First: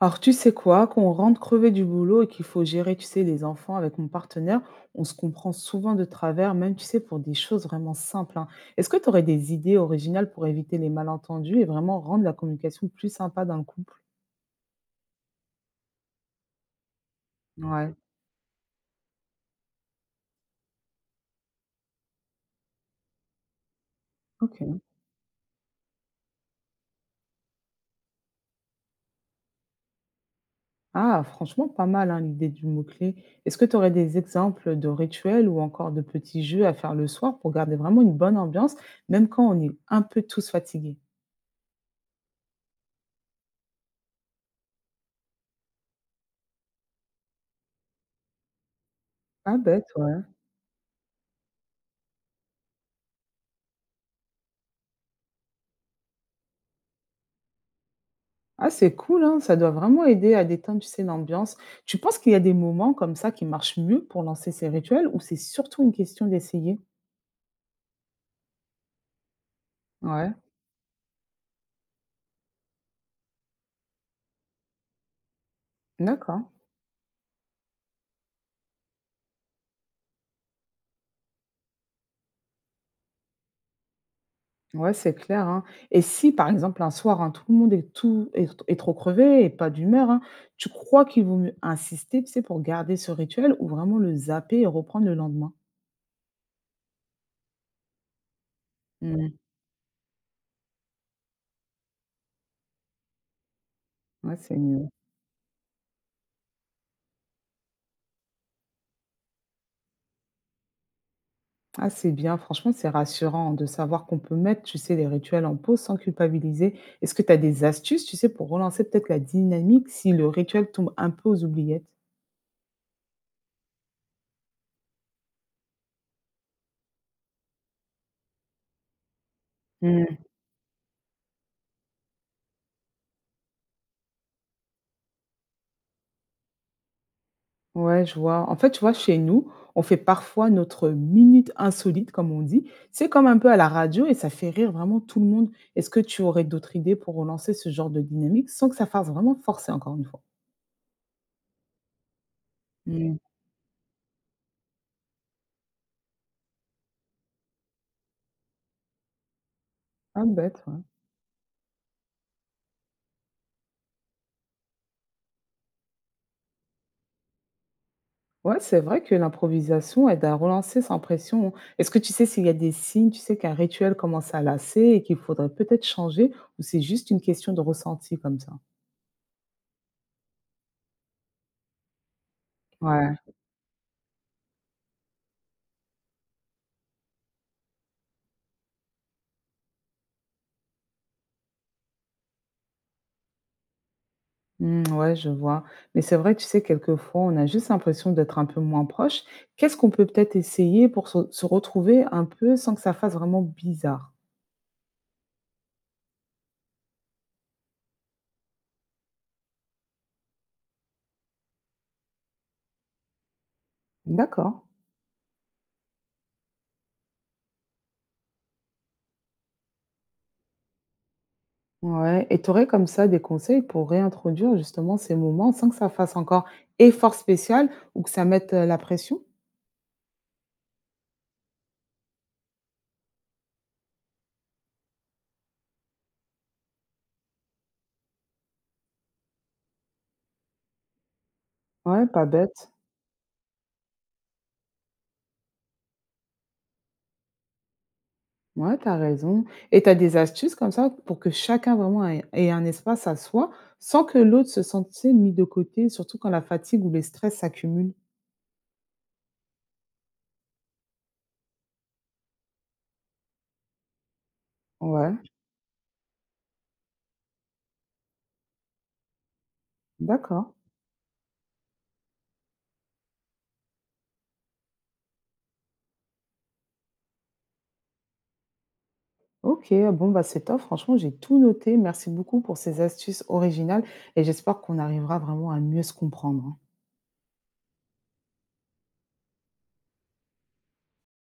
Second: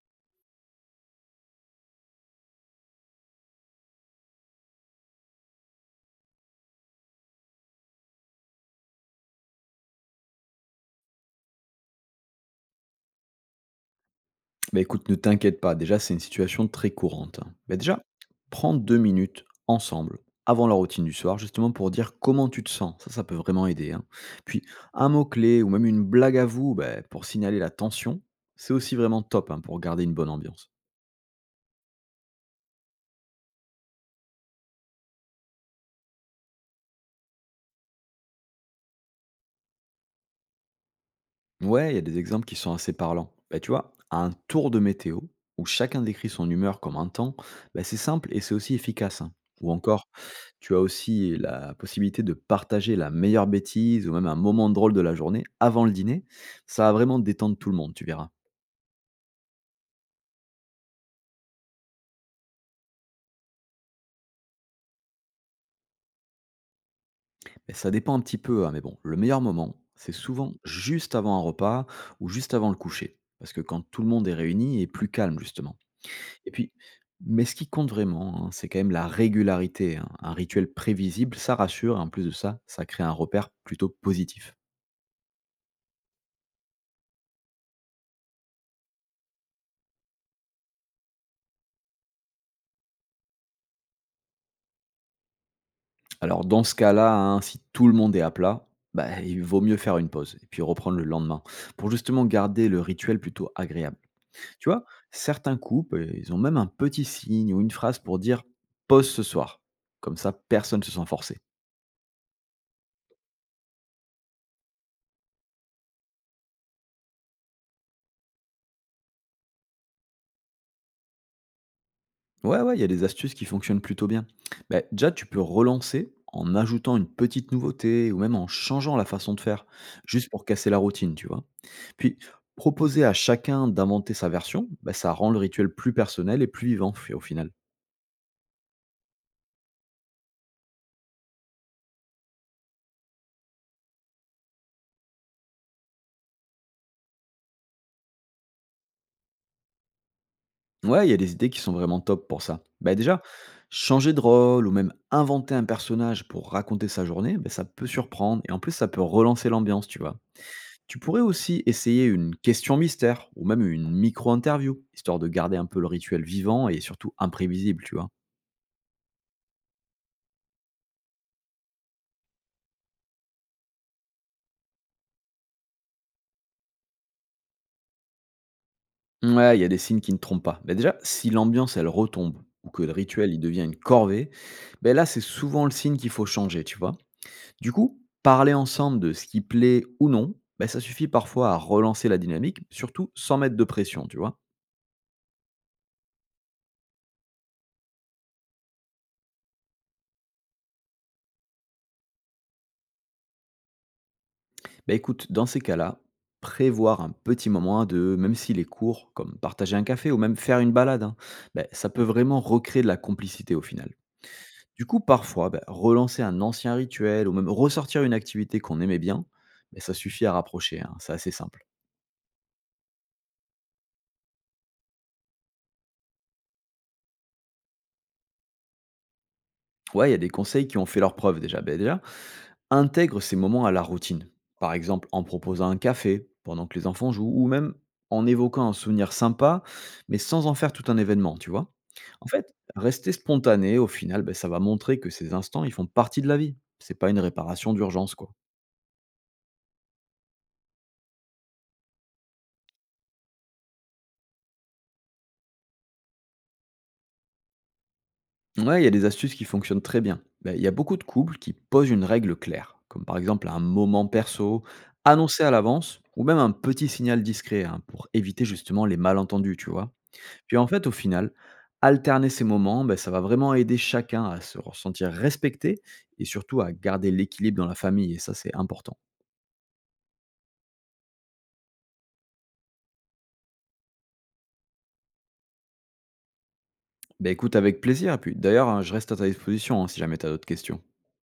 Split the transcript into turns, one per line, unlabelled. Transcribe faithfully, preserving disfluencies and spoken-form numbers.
Alors, tu sais quoi? Quand on rentre crevé du boulot et qu'il faut gérer, tu sais, les enfants avec mon partenaire, on se comprend souvent de travers, même, tu sais, pour des choses vraiment simples, hein. Est-ce que tu aurais des idées originales pour éviter les malentendus et vraiment rendre la communication plus sympa dans le couple?
Bah, écoute, ne t'inquiète pas, déjà, c'est une situation très courante. Hein. Bah,
Ouais,
déjà, prends deux minutes ensemble, avant la routine du soir, justement pour dire comment tu te sens. Ça, ça peut vraiment aider. Hein. Puis,
ok.
un mot-clé ou même une blague à vous bah, pour signaler la tension, c'est aussi vraiment top hein, pour garder une bonne ambiance.
Ah, franchement, pas mal, hein, l'idée du mot-clé. Est-ce que tu aurais des exemples de rituels ou encore de petits jeux à faire le soir pour garder vraiment une bonne ambiance, même quand on est un peu tous fatigués?
Ouais, il y a des exemples qui sont assez parlants. Bah, tu vois, un tour de météo, où chacun décrit son humeur comme un temps, bah, c'est simple et c'est aussi efficace. Hein.
Pas
Ou
bête,
encore,
ouais.
tu as aussi la possibilité de partager la meilleure bêtise ou même un moment drôle de la journée avant le dîner. Ça va vraiment détendre tout le monde, tu verras.
Ah, c'est cool, hein, ça doit vraiment aider à détendre, tu sais, l'ambiance. Tu penses qu'il y a des moments comme ça qui marchent mieux pour lancer ces rituels ou c'est surtout une question d'essayer?
Mais ça dépend un petit peu, hein, mais bon, le meilleur moment, c'est
Ouais,
souvent juste avant un repas ou juste avant le coucher. Parce que quand tout le monde est réuni, il est plus calme, justement.
d'accord.
Et puis mais ce qui compte vraiment, hein, c'est quand même la régularité, hein. Un rituel prévisible, ça rassure et en plus de ça, ça crée un repère plutôt positif.
Ouais, c'est clair, hein. Et si, par exemple, un soir, hein, tout le monde est tout est, est trop crevé et pas d'humeur, hein, tu crois qu'il vaut mieux insister, tu sais, pour garder ce rituel ou vraiment le zapper et reprendre le lendemain?
Alors dans ce cas-là, hein, si tout le monde est à plat, bah,
Mhm.
il vaut mieux faire une pause et puis reprendre le lendemain pour justement garder le rituel plutôt agréable.
Ouais, c'est
Tu vois,
mieux.
certains couples, euh, ils ont même un petit signe ou une phrase pour dire pause ce soir. Comme ça, personne ne se sent forcé.
Ah, c'est bien, franchement, c'est rassurant de savoir qu'on peut mettre, tu sais, les rituels en pause sans culpabiliser. Est-ce que tu as des astuces, tu sais, pour relancer peut-être la dynamique si le rituel tombe un peu aux oubliettes?
Ouais, ouais, il y a des astuces qui fonctionnent plutôt bien. Ben, déjà, tu peux relancer en ajoutant une petite nouveauté ou même en changeant la façon de faire,
Hmm.
juste pour casser la routine, tu vois. Puis, proposer à chacun d'inventer sa version, ben ça rend le rituel plus personnel et plus vivant fi- au final.
Ouais, je vois. En fait, tu vois, chez nous, on fait parfois notre minute insolite, comme on dit. C'est comme un peu à la radio et ça fait rire vraiment tout le monde. Est-ce que tu aurais d'autres idées pour relancer ce genre de dynamique sans que ça fasse vraiment forcer, encore une fois?
Ouais, il y a des idées qui sont vraiment top pour ça. Ben
Hmm.
déjà, changer de rôle ou même inventer un personnage pour raconter sa journée, ben ça peut surprendre et en plus, ça peut relancer l'ambiance, tu vois.
Pas bête, ouais.
Tu pourrais aussi essayer une question mystère ou même une micro-interview, histoire de garder un peu le rituel vivant et surtout imprévisible, tu vois.
Ouais, c'est vrai que l'improvisation aide à relancer sans pression, hein. Est-ce que tu sais s'il y a des signes, tu sais qu'un rituel commence à lasser et qu'il faudrait peut-être changer, ou c'est juste une question de ressenti comme ça?
Ouais, il y a des signes qui ne trompent pas. Mais déjà, si l'ambiance, elle retombe ou que le
Ouais.
rituel, il devient une corvée, ben là, c'est souvent le signe qu'il faut changer, tu vois. Du coup, parler ensemble de ce qui plaît ou non, ben ça suffit parfois à relancer la dynamique, surtout sans mettre de pression, tu vois.
Hmm, ouais, je vois. Mais c'est vrai, tu sais, quelquefois, on a juste l'impression d'être un peu moins proche. Qu'est-ce qu'on peut peut-être essayer pour se, se retrouver un peu sans que ça fasse vraiment bizarre?
Bah écoute, dans ces cas-là, prévoir un petit moment de, même s'il est court, comme partager un café ou même faire une balade, hein, bah, ça peut vraiment recréer de la complicité au final.
D'accord.
Du coup, parfois, bah, relancer un ancien rituel ou même ressortir une activité qu'on aimait bien, bah, ça suffit à rapprocher, hein, c'est assez simple.
Ouais. Et tu aurais comme ça des conseils pour réintroduire justement ces moments sans que ça fasse encore effort spécial ou que ça mette euh, la pression?
Ouais, il y a des conseils qui ont fait leur preuve déjà. Bah, déjà, intègre ces moments à la routine, par exemple en proposant un café pendant que les enfants jouent ou même en évoquant un souvenir sympa, mais sans en faire tout un événement, tu vois?
Ouais, pas
En fait,
bête.
rester spontané, au final, ben ça va montrer que ces instants, ils font partie de la vie. C'est pas une réparation d'urgence, quoi.
Ouais, t'as raison et t'as des astuces comme ça pour que chacun vraiment ait ait un espace à soi, sans que l'autre se sente, tu sais, mis de côté, surtout quand la fatigue ou les stress s'accumulent?
Ouais, il y a des astuces qui fonctionnent très bien. Bah, il y a beaucoup de couples qui posent une règle claire, comme par exemple un moment perso,
Ouais,
annoncé à l'avance, ou même un petit signal discret hein, pour éviter justement les malentendus, tu vois.
d'accord.
Puis en fait, au final, alterner ces moments, ben ça va vraiment aider chacun à se ressentir respecté et surtout à garder l'équilibre dans la famille. Et ça, c'est important.
OK, ah bon, bah, c'est top. Franchement, j'ai tout noté. Merci beaucoup pour ces astuces originales et j'espère qu'on arrivera vraiment à mieux se comprendre, hein.
Ben écoute avec plaisir. Et puis d'ailleurs, hein, je reste à ta disposition hein, si jamais tu as d'autres questions.